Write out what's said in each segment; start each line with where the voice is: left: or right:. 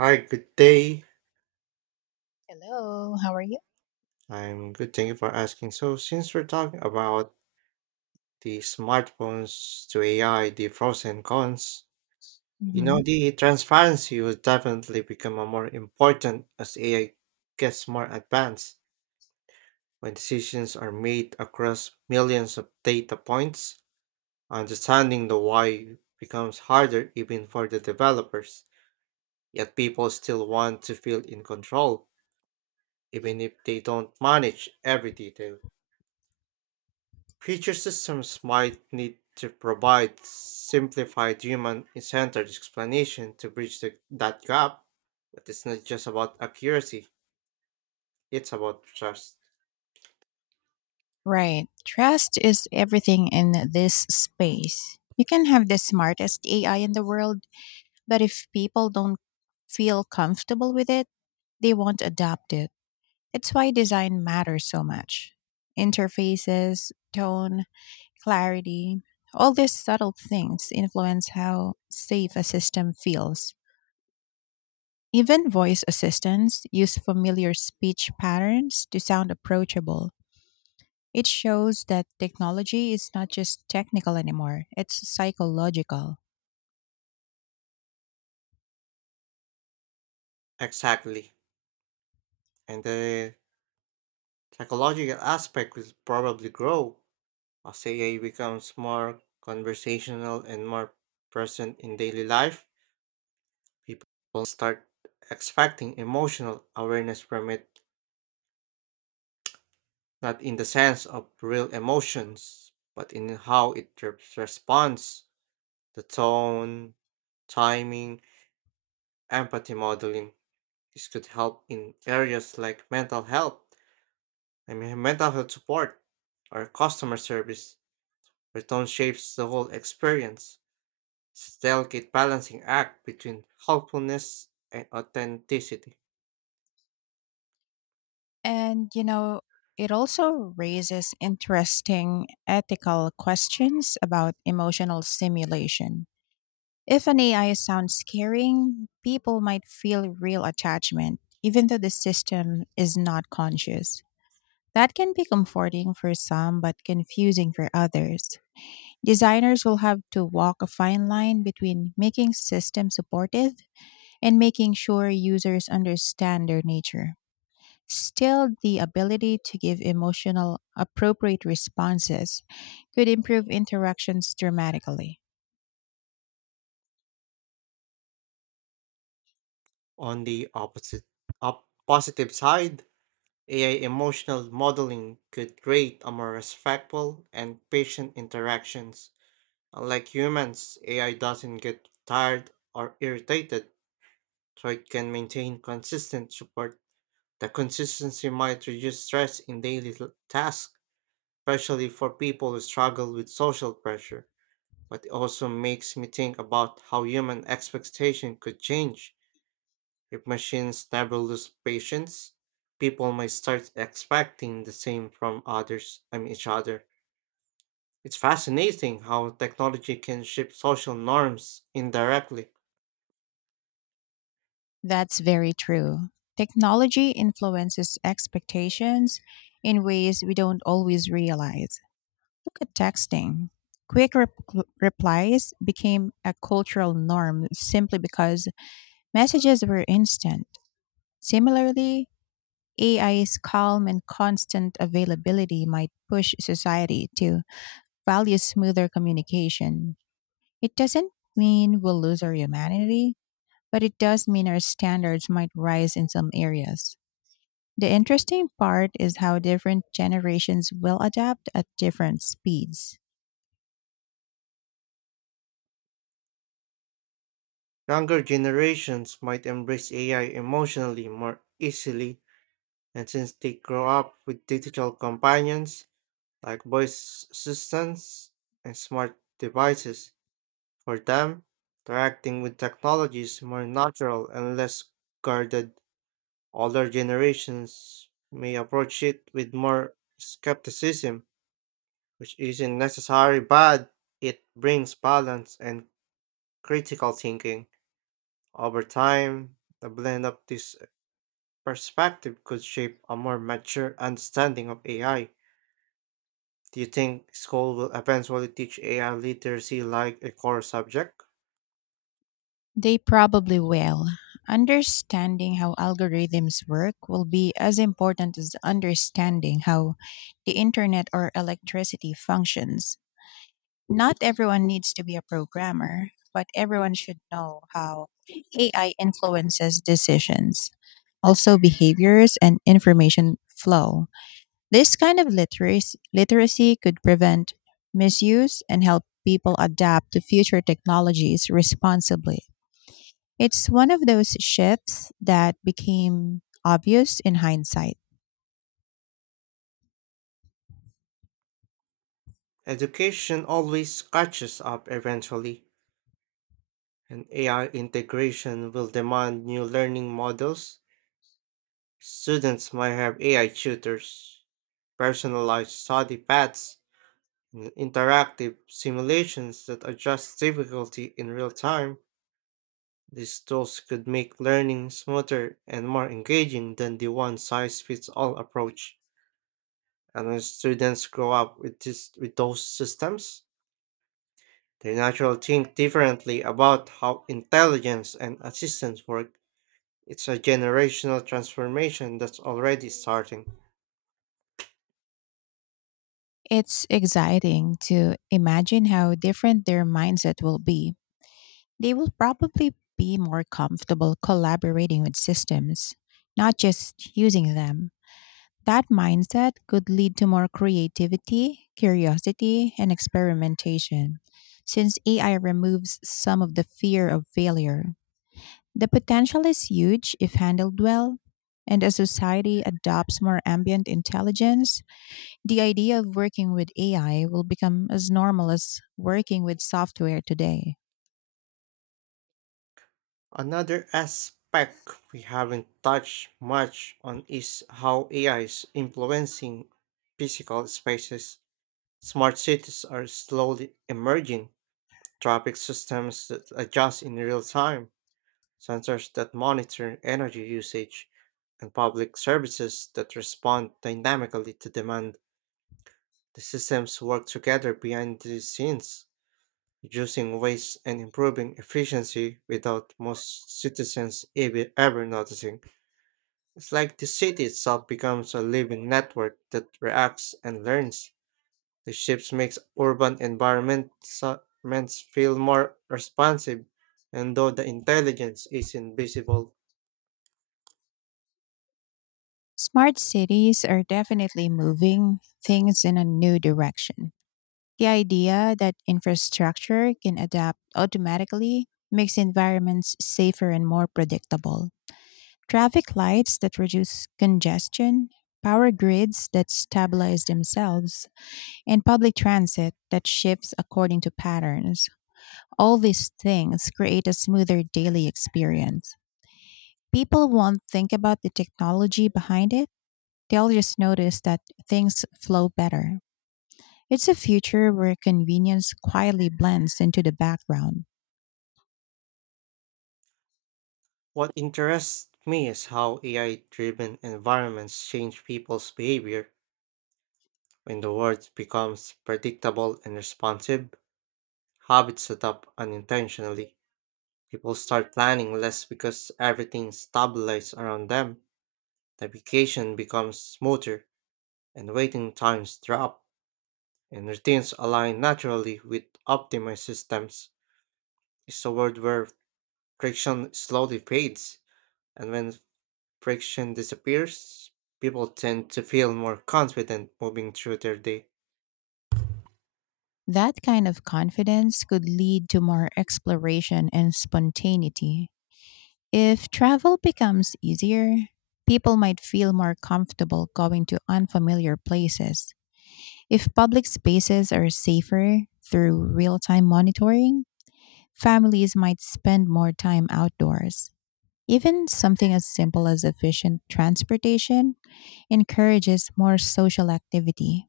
right: Hi, good day.
left: Hello, how are you?
right: I'm good. Thank you for asking. So, since we're talking about the smartphones to AI, the pros and cons, you
left: Mhm.
right: know, the transparency will definitely become a more important as AI gets more advanced when decisions are made across millions of data points. Understanding the why becomes harder even for the developers, yet people still want to feel in control, even if they don't manage every detail. Future systems might need to provide simplified human centered explanation to bridge that gap, but it's not just about accuracy, it's about trust.
left: Right. Trust is everything in this space. You can have the smartest AI in the world, but if people don't feel comfortable with it, they won't adopt it. It's why design matters so much. Interfaces, tone, clarity, all these subtle things influence how safe a system feels. Even voice assistants use familiar speech patterns to sound approachable. It shows that technology is not just technical anymore, it's psychological.
right: Exactly. And the psychological aspect will probably grow as AI becomes more conversational and more present in daily life. People will start expecting emotional awareness from it, not in the sense of real emotions, but in how it responds, the tone, timing, empathy modeling. This could help in areas like mental health support, or customer service, where tone shapes the whole experience. It's a delicate balancing act between helpfulness and authenticity.
left: And, you know, it also raises interesting ethical questions about emotional simulation. If an AI sounds scaring, people might feel real attachment, even though the system is not conscious. That can be comforting for some, but confusing for others. Designers will have to walk a fine line between making systems supportive and making sure users understand their nature. Still, the ability to give emotional, appropriate responses could improve interactions dramatically.
right: On the positive side, AI emotional modeling could create a more respectful and patient interactions. Unlike humans, AI doesn't get tired or irritated, so it can maintain consistent support. The consistency might reduce stress in daily tasks, especially for people who struggle with social pressure. But it also makes me think about how human expectation could change. If machines never lose patience, people might start expecting the same from others, I mean each other. It's fascinating how technology can shape social norms indirectly.
left: That's very true. Technology influences expectations in ways we don't always realize. Look at texting. Quick rep- Replies became a cultural norm simply because messages were instant. Similarly, AI's calm and constant availability might push society to value smoother communication. It doesn't mean we'll lose our humanity, but it does mean our standards might rise in some areas. The interesting part is how different generations will adapt at different speeds.
right: Younger generations might embrace AI emotionally more easily, and since they grow up with digital companions like voice assistants and smart devices, for them, interacting with technology is more natural and less guarded. Older generations may approach it with more skepticism, which isn't necessarily bad. It brings balance and critical thinking. Over time, the blend of this perspective could shape a more mature understanding of AI. Do you think school will eventually teach AI literacy like a core subject?
left: They probably will. Understanding how algorithms work will be as important as understanding how the internet or electricity functions. Not everyone needs to be a programmer, but everyone should know how AI influences decisions, also behaviors and information flow. This kind of literacy could prevent misuse and help people adapt to future technologies responsibly. It's one of those shifts that became obvious in hindsight.
right: Education always catches up eventually, and AI integration will demand new learning models. Students might have AI tutors, personalized study paths, and interactive simulations that adjust difficulty in real time. These tools could make learning smoother and more engaging than the one size fits all approach. And when students grow up with those systems, they naturally think differently about how intelligence and assistance work. It's a generational transformation that's already starting.
left: It's exciting to imagine how different their mindset will be. They will probably be more comfortable collaborating with systems, not just using them. That mindset could lead to more creativity, curiosity, and experimentation. Since AI removes some of the fear of failure, the potential is huge if handled well. And as society adopts more ambient intelligence, the idea of working with AI will become as normal as working with software today.
right: Another aspect we haven't touched much on is how AI is influencing physical spaces. Smart cities are slowly emerging, traffic systems that adjust in real time, sensors that monitor energy usage, and public services that respond dynamically to demand. The systems work together behind the scenes, reducing waste and improving efficiency without most citizens ever noticing. It's like the city itself becomes a living network that reacts and learns. The ships makes urban environments feel more responsive, and though the intelligence is invisible,
left: Smart cities are definitely moving things in a new direction. The idea that infrastructure can adapt automatically makes environments safer and more predictable. Traffic lights that reduce congestion, power grids that stabilize themselves, and public transit that shifts according to patterns. All these things create a smoother daily experience. People won't think about the technology behind it. They'll just notice that things flow better. It's a future where convenience quietly blends into the background.
right: what interests me is how AI-driven environments change people's behavior. When the world becomes predictable and responsive, habits set up unintentionally. People start planning less because everything stabilizes around them. Navigation becomes smoother, and waiting times drop, and routines align naturally with optimized systems. It's a world where friction slowly fades, and when friction disappears, people tend to feel more confident moving through their day.
left: That kind of confidence could lead to more exploration and spontaneity. If travel becomes easier, people might feel more comfortable going to unfamiliar places. If public spaces are safer through real time monitoring, families might spend more time outdoors. Even something as simple as efficient transportation encourages more social activity.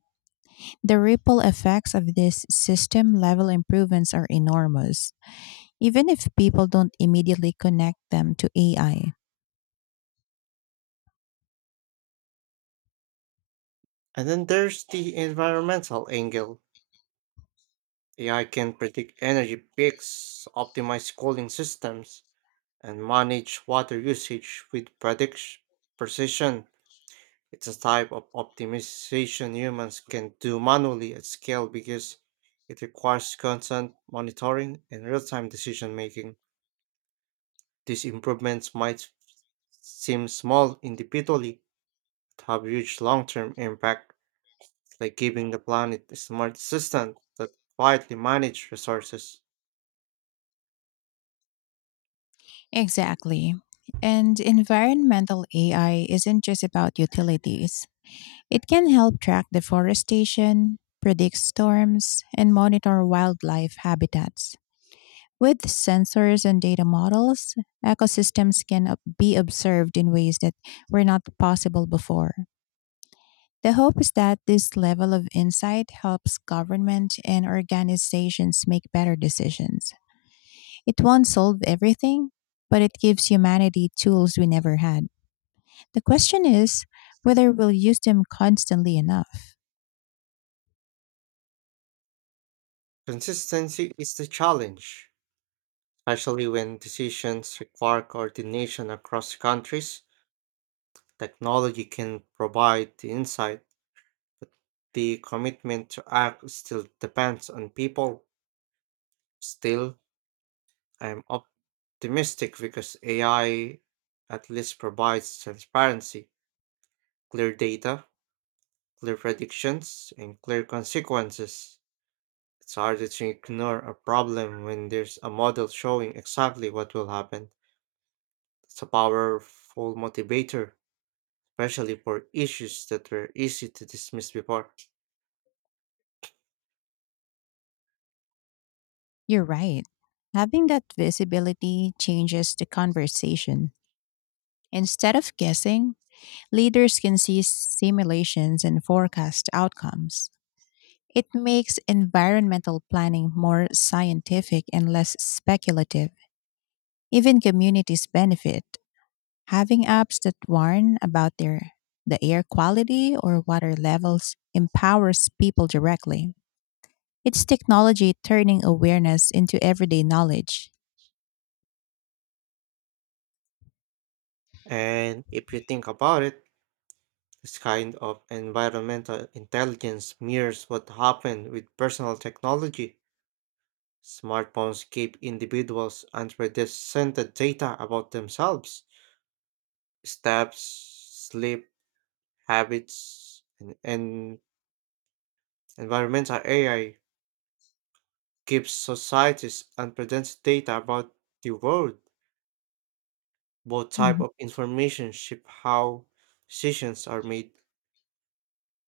left: The ripple effects of these system level improvements are enormous even if people don't immediately connect them to AI.
right: And then there's the environmental angle. AI can predict energy peaks, optimize cooling systems, and manage water usage with precision. It's a type of optimization humans can do manually at scale because it requires constant monitoring and real time decision making. These improvements might seem small individually, but have huge long term impact, like giving the planet a smart assistant that quietly manages resources.
left: Exactly. And environmental AI isn't just about utilities. It can help track deforestation, predict storms, and monitor wildlife habitats. With sensors and data models, ecosystems can be observed in ways that were not possible before. The hope is that this level of insight helps government and organizations make better decisions. It won't solve everything, but it gives humanity tools we never had. The question is whether we'll use them constantly enough.
right: Consistency is the challenge, especially when decisions require coordination across countries. Technology can provide the insight, but the commitment to act still depends on people. Still, I am optimistic because AI at least provides transparency, clear data, clear predictions, and clear consequences. It's harder to ignore a problem when there's a model showing exactly what will happen. It's a powerful motivator, especially for issues that were easy to dismiss before.
left: You're right. Having that visibility changes the conversation. Instead of guessing, leaders can see simulations and forecast outcomes. It makes environmental planning more scientific and less speculative. Even communities benefit. Having apps that warn about the air quality or water levels empowers people directly. It's technology turning awareness into everyday knowledge.
right: And if you think about it, this kind of environmental intelligence mirrors what happened with personal technology. Smartphones give individuals unprecedented data about themselves, steps, sleep, habits, and environmental AI gives societies unprecedented data about the world. Both type
left: Mhm.
right: of information shape how decisions are made.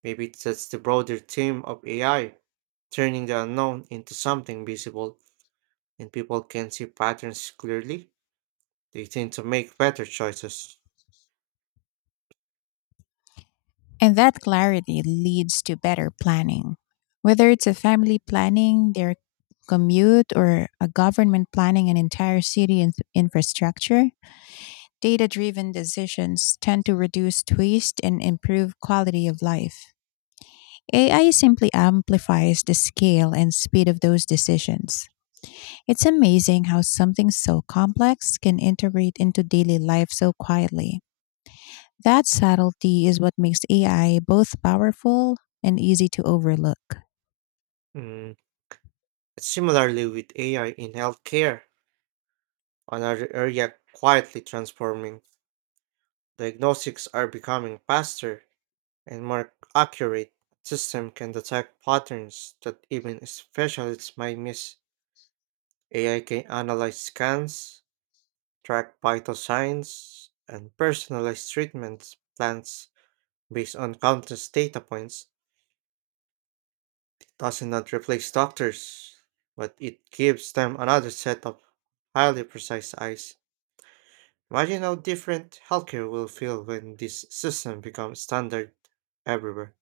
right: Maybe that's the broader theme of AI, turning the unknown into something visible, and people can see patterns clearly, they tend to make better choices.
left: And that clarity leads to better planning. Whether it's a family planning their commute, or a government planning an entire city infrastructure, data driven decisions tend to reduce waste and improve quality of life. AI simply amplifies the scale and speed of those decisions. It's amazing how something so complex can integrate into daily life so quietly. That subtlety is what makes AI both powerful and easy to overlook.
right: Mm. Similarly, with AI in healthcare, another area quietly transforming, diagnostics are becoming faster and more accurate. System can detect patterns that even specialists might miss. AI can analyze scans, track vital signs, and personalize treatment plans based on countless data points. Does not replace doctors, but it gives them another set of highly precise eyes. Imagine how different healthcare will feel when this system becomes standard everywhere.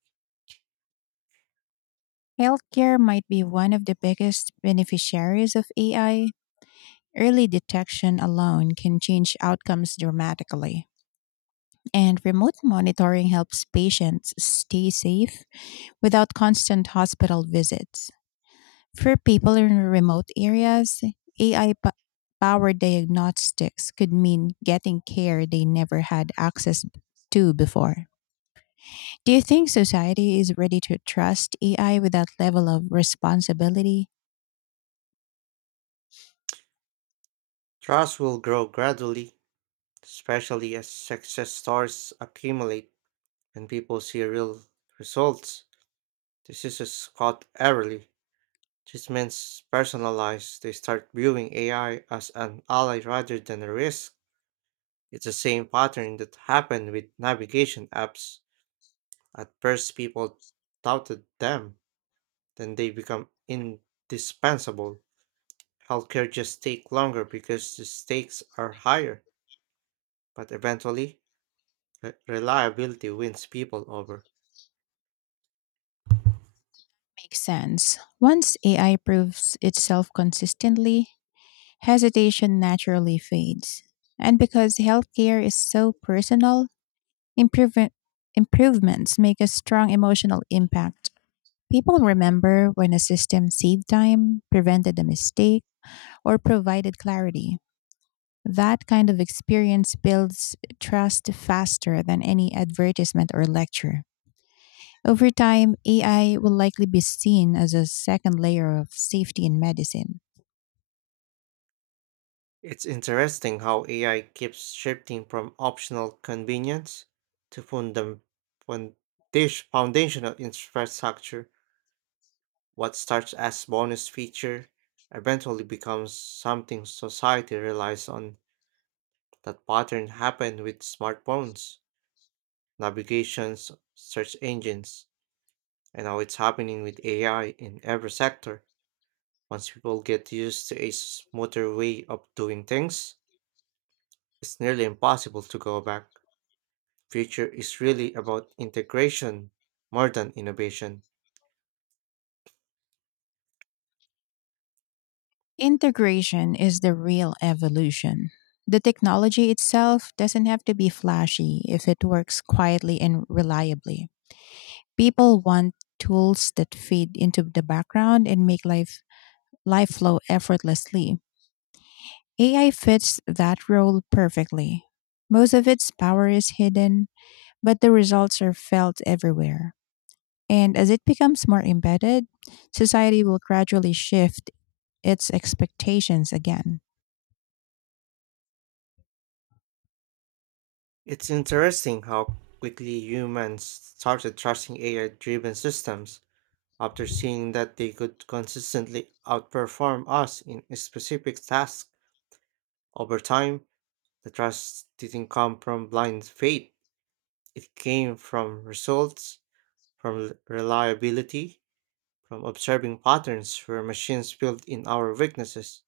left: Healthcare might be one of the biggest beneficiaries of AI. Early detection alone can change outcomes dramatically. And remote monitoring helps patients stay safe without constant hospital visits. For people in remote areas, AI po- powered diagnostics could mean getting care they never had access to before. Do you think society is ready to trust AI with that level of responsibility?
right: Trust will grow gradually, especially as success stories accumulate and people see real results. This is Scott Everly. Treatments personalized, they start viewing AI as an ally rather than a risk. It's the same pattern that happened with navigation apps. At first, people doubted them, then they become indispensable. Healthcare just take longer because the stakes are higher, but eventually, reliability wins people over.
left: Makes sense. Once AI proves itself consistently, hesitation naturally fades. And because healthcare is so personal, Improvement, improvements make a strong emotional impact. People remember when a system saved time, prevented a mistake, or provided clarity. That kind of experience builds trust faster than any advertisement or lecture. Over time, AI will likely be seen as a second layer of safety in medicine.
right: It's interesting how AI keeps shifting from optional convenience to fun- foundational infrastructure. What starts as bonus feature eventually becomes something society relies on. That pattern happened with smartphones, navigations, search engines, and now it's happening with AI in every sector. Once people get used to a smoother way of doing things, it's nearly impossible to go back. Future is really about integration more than innovation.
left: Integration is the real evolution. The technology itself doesn't have to be flashy if it works quietly and reliably. People want tools that feed into the background and make life flow effortlessly. AI fits that role perfectly. Most of its power is hidden, but the results are felt everywhere. And as it becomes more embedded, society will gradually shift its expectations again.
right: It's interesting how quickly humans started trusting AI driven systems. After seeing that they could consistently outperform us in a specific task over time, the trust didn't come from blind faith. It came from results, from reliability, from observing patterns where machines filled in our weaknesses.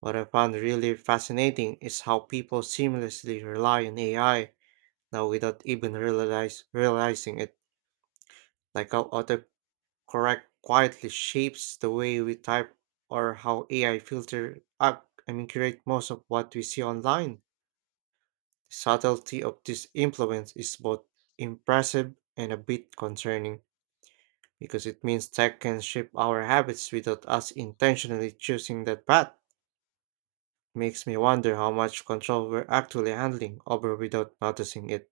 right: What I found really fascinating is how people seamlessly rely on AI now without even realizing it, like how auto correct quietly shapes the way we type or how AI filter up I mean create most of what we see online. The subtlety of this influence is both impressive and a bit concerning because it means tech can shape our habits without us intentionally choosing that path. Makes me wonder how much control we're actually handling over without noticing it.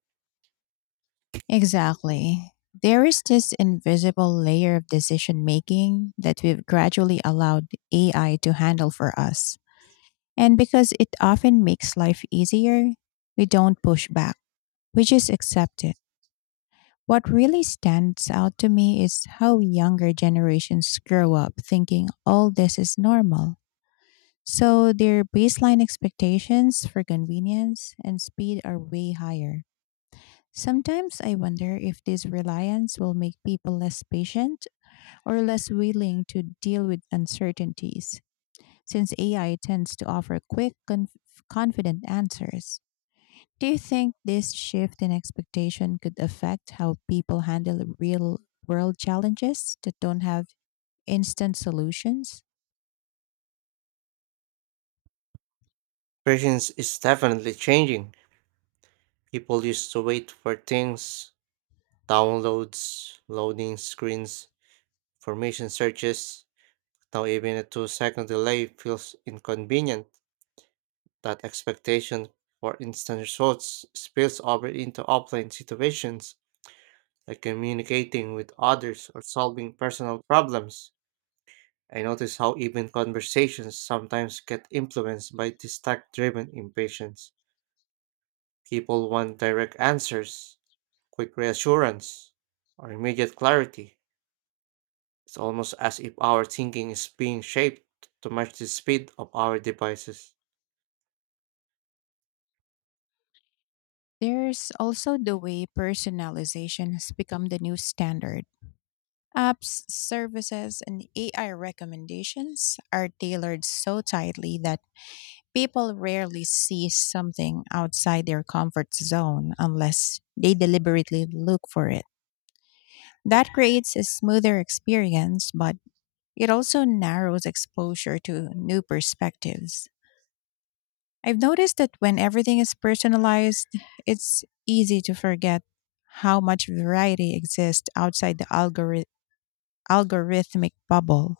left: Exactly. There is this invisible layer of decision making that we've gradually allowed AI to handle for us. And because it often makes life easier, we don't push back, we just accept it. What really stands out to me is how younger generations grow up thinking all this is normal. So their baseline expectations for convenience and speed are way higher. Sometimes I wonder if this reliance will make people less patient or less willing to deal with uncertainties, since AI tends to offer quick, confident answers. Do you think this shift in expectation could affect how people handle real world challenges that don't have instant solutions?
right: Patience is definitely changing. People used to wait for things, downloads, loading screens, formation searches, now even a 2 second delay feels inconvenient. That expectation for instant results spills over into offline situations, like communicating with others or solving personal problems. I notice how even conversations sometimes get influenced by this tech driven impatience. People want direct answers, quick reassurance, or immediate clarity. It's almost as if our thinking is being shaped to match the speed of our devices.
left: There's also the way personalization has become the new standard. Apps, services, and AI recommendations are tailored so tightly that people rarely see something outside their comfort zone unless they deliberately look for it. That creates a smoother experience, but it also narrows exposure to new perspectives. I've noticed that when everything is personalized, it's easy to forget how much variety exists outside the algorithmic bubble.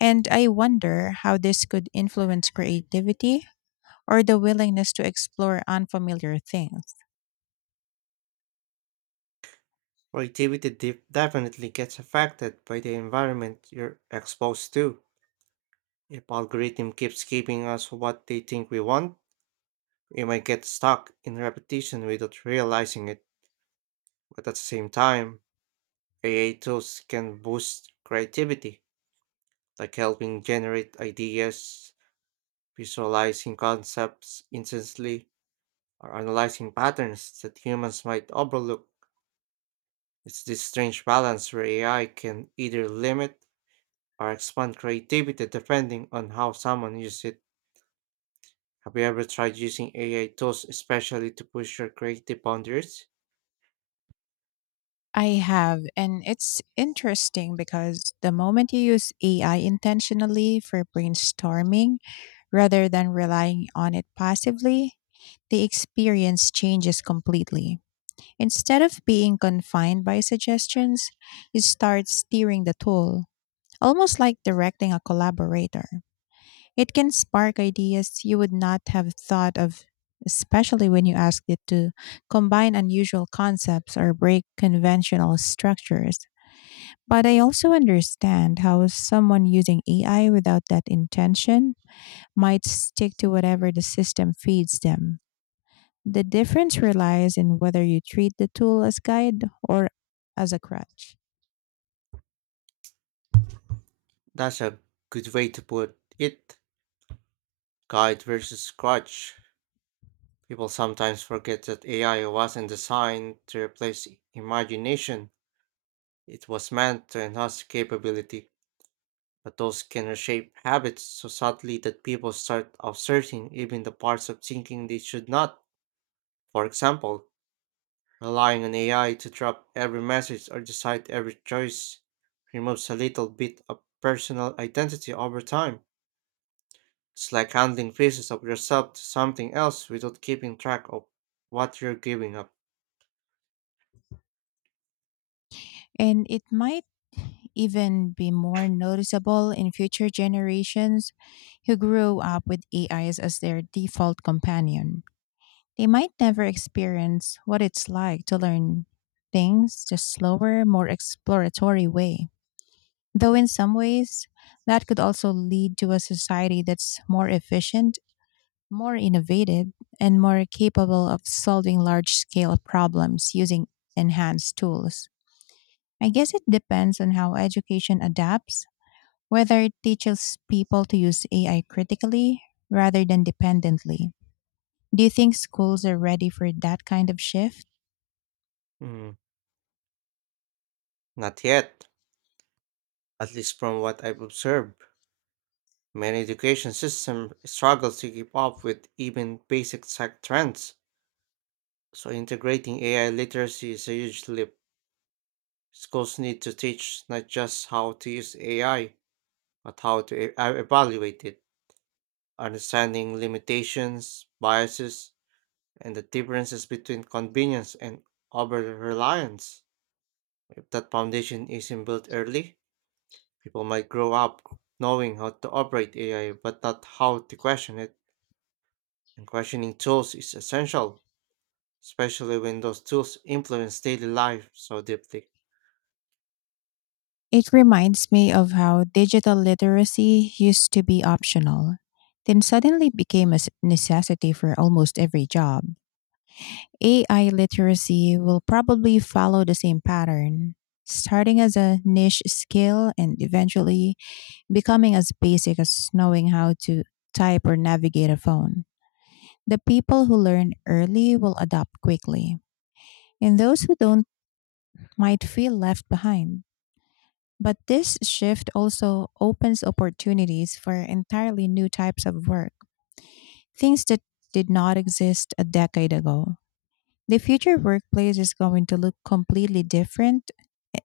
left: And I wonder how this could influence creativity or the willingness to explore unfamiliar things.
right: Creativity definitely gets affected by the environment you're exposed to. If algorithm keeps giving us what they think we want, we might get stuck in repetition without realizing it. But at the same time, AI tools can boost creativity, like helping generate ideas, visualizing concepts instantly, or analyzing patterns that humans might overlook. It's this strange balance where AI can either limit or expand creativity depending on how someone uses it. Have you ever tried using AI tools especially to push your creative boundaries?
left: I have, and it's interesting because the moment you use AI intentionally for brainstorming rather than relying on it passively, the experience changes completely. Instead of being confined by suggestions, you start steering the tool, almost like directing a collaborator. It can spark ideas you would not have thought of, especially when you ask it to combine unusual concepts or break conventional structures. But I also understand how someone using AI without that intention might stick to whatever the system feeds them. The difference relies in whether you treat the tool as guide or as a crutch.
right: That's a good way to put it. Guide versus scratch. People sometimes forget that AI wasn't designed to replace imagination. It was meant to enhance capability, but those can reshape habits so subtly that people start outsourcing even the parts of thinking they should not. For example, relying on AI to drop every message or decide every choice removes a little bit of personal identity over time. It's like handing pieces of yourself to something else without keeping track of what you're giving up.
left: And it might even be more noticeable in future generations who grew up with AIs as their default companion. They might never experience what it's like to learn things the slower, more exploratory way. Though in some ways, that could also lead to a society that's more efficient, more innovative, and more capable of solving large scale problems using enhanced tools. I guess it depends on how education adapts, whether it teaches people to use AI critically rather than dependently. Do you think schools are ready for that kind of shift?
right: Mm, not yet, at least from what I've observed. Many education systems struggle to keep up with even basic tech trends, so integrating AI literacy is a huge leap. Schools need to teach not just how to use AI, but how to e- I evaluate it, understanding limitations, biases, and the differences between convenience and over reliance. If that foundation isn't built early, people might grow up knowing how to operate AI but not how to question it. And questioning tools is essential, especially when those tools influence daily life so deeply.
left: It reminds me of how digital literacy used to be optional, then suddenly became a necessity for almost every job. AI literacy will probably follow the same pattern, starting as a niche skill and eventually becoming as basic as knowing how to type or navigate a phone. The people who learn early will adapt quickly, and those who don't might feel left behind. But this shift also opens opportunities for entirely new types of work, things that did not exist a decade ago. The future workplace is going to look completely different,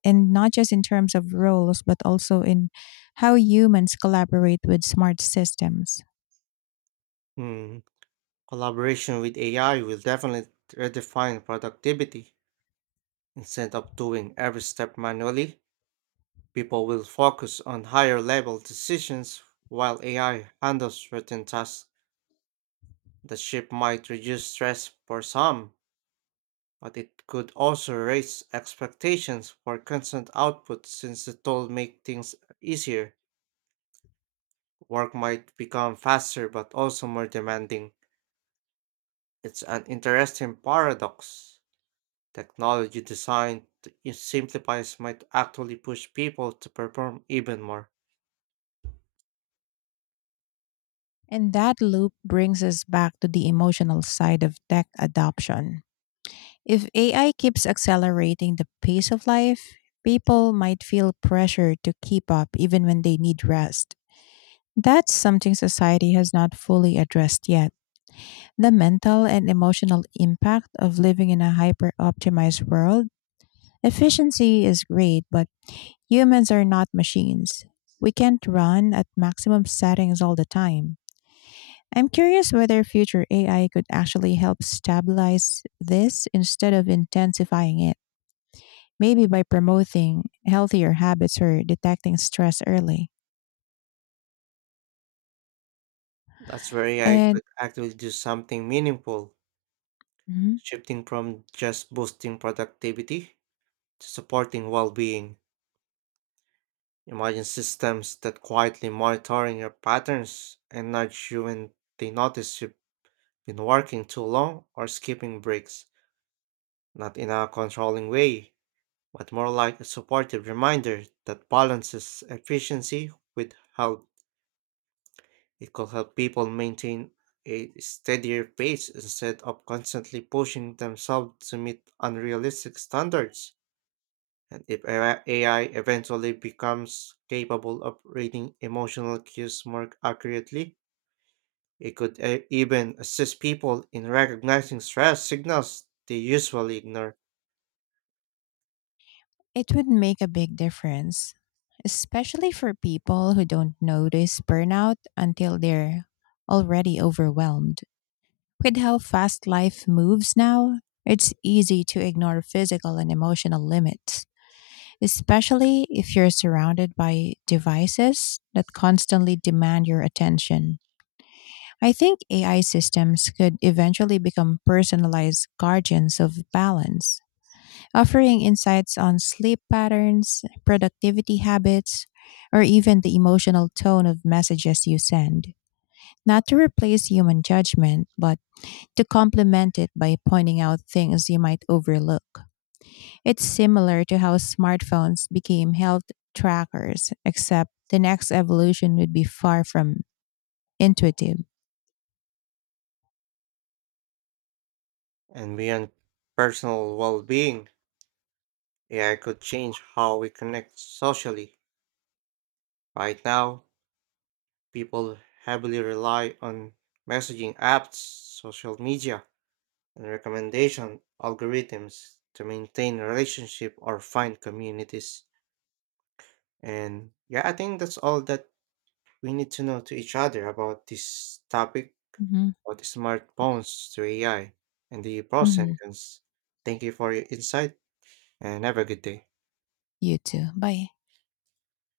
left: and not just in terms of roles, but also in how humans collaborate with smart systems.
right: Hmm. Collaboration with AI will definitely redefine productivity. Instead of doing every step manually, people will focus on higher level decisions while AI handles certain tasks. The shift might reduce stress for some, but it could also raise expectations for constant output since the tool makes things easier. Work might become faster but also more demanding. It's an interesting paradox. Technology designed to simplify might actually push people to perform even more.
left: And that loop brings us back to the emotional side of tech adoption. If AI keeps accelerating the pace of life, people might feel pressure to keep up even when they need rest. That's something society has not fully addressed yet. The mental and emotional impact of living in a hyper optimized world. Efficiency is great, but humans are not machines. We can't run at maximum settings all the time. I'm curious whether future AI could actually help stabilize this instead of intensifying it, maybe by promoting healthier habits or detecting stress early.
right: That's where AI
left: And
right: could actually do something meaningful,
left: Mhm.
right: shifting from just boosting productivity to supporting well-being. Imagine systems that quietly monitoring your patterns and nudge you when they notice you've been working too long or skipping breaks, not in a controlling way, but more like a supportive reminder that balances efficiency with health. It could help people maintain a steadier pace instead of constantly pushing themselves to meet unrealistic standards. And if AI eventually becomes capable of reading emotional cues more accurately, it could even assist people in recognizing stress signals they usually ignore.
left: it would make a big difference, especially for people who don't notice burnout until they're already overwhelmed. With how fast life moves now, it's easy to ignore physical and emotional limits, especially if you're surrounded by devices that constantly demand your attention. I think AI systems could eventually become personalized guardians of balance, offering insights on sleep patterns, productivity habits, or even the emotional tone of messages you send. Not to replace human judgment, but to complement it by pointing out things you might overlook. It's similar to how smartphones became health trackers, except the next evolution would be far from intuitive.
right: And beyond personal well being, AI could change how we connect socially. Right now, people heavily rely on messaging apps, social media, and recommendation algorithms to maintain relationships or find communities. And yeah, I think that's all that we need to know to each other about this topic,
left: Hmm.
right: about the smartphones to AI and the pros and
left: Hmm.
right: cons. Thank you for your insight and have a good day.
left: You too. Bye.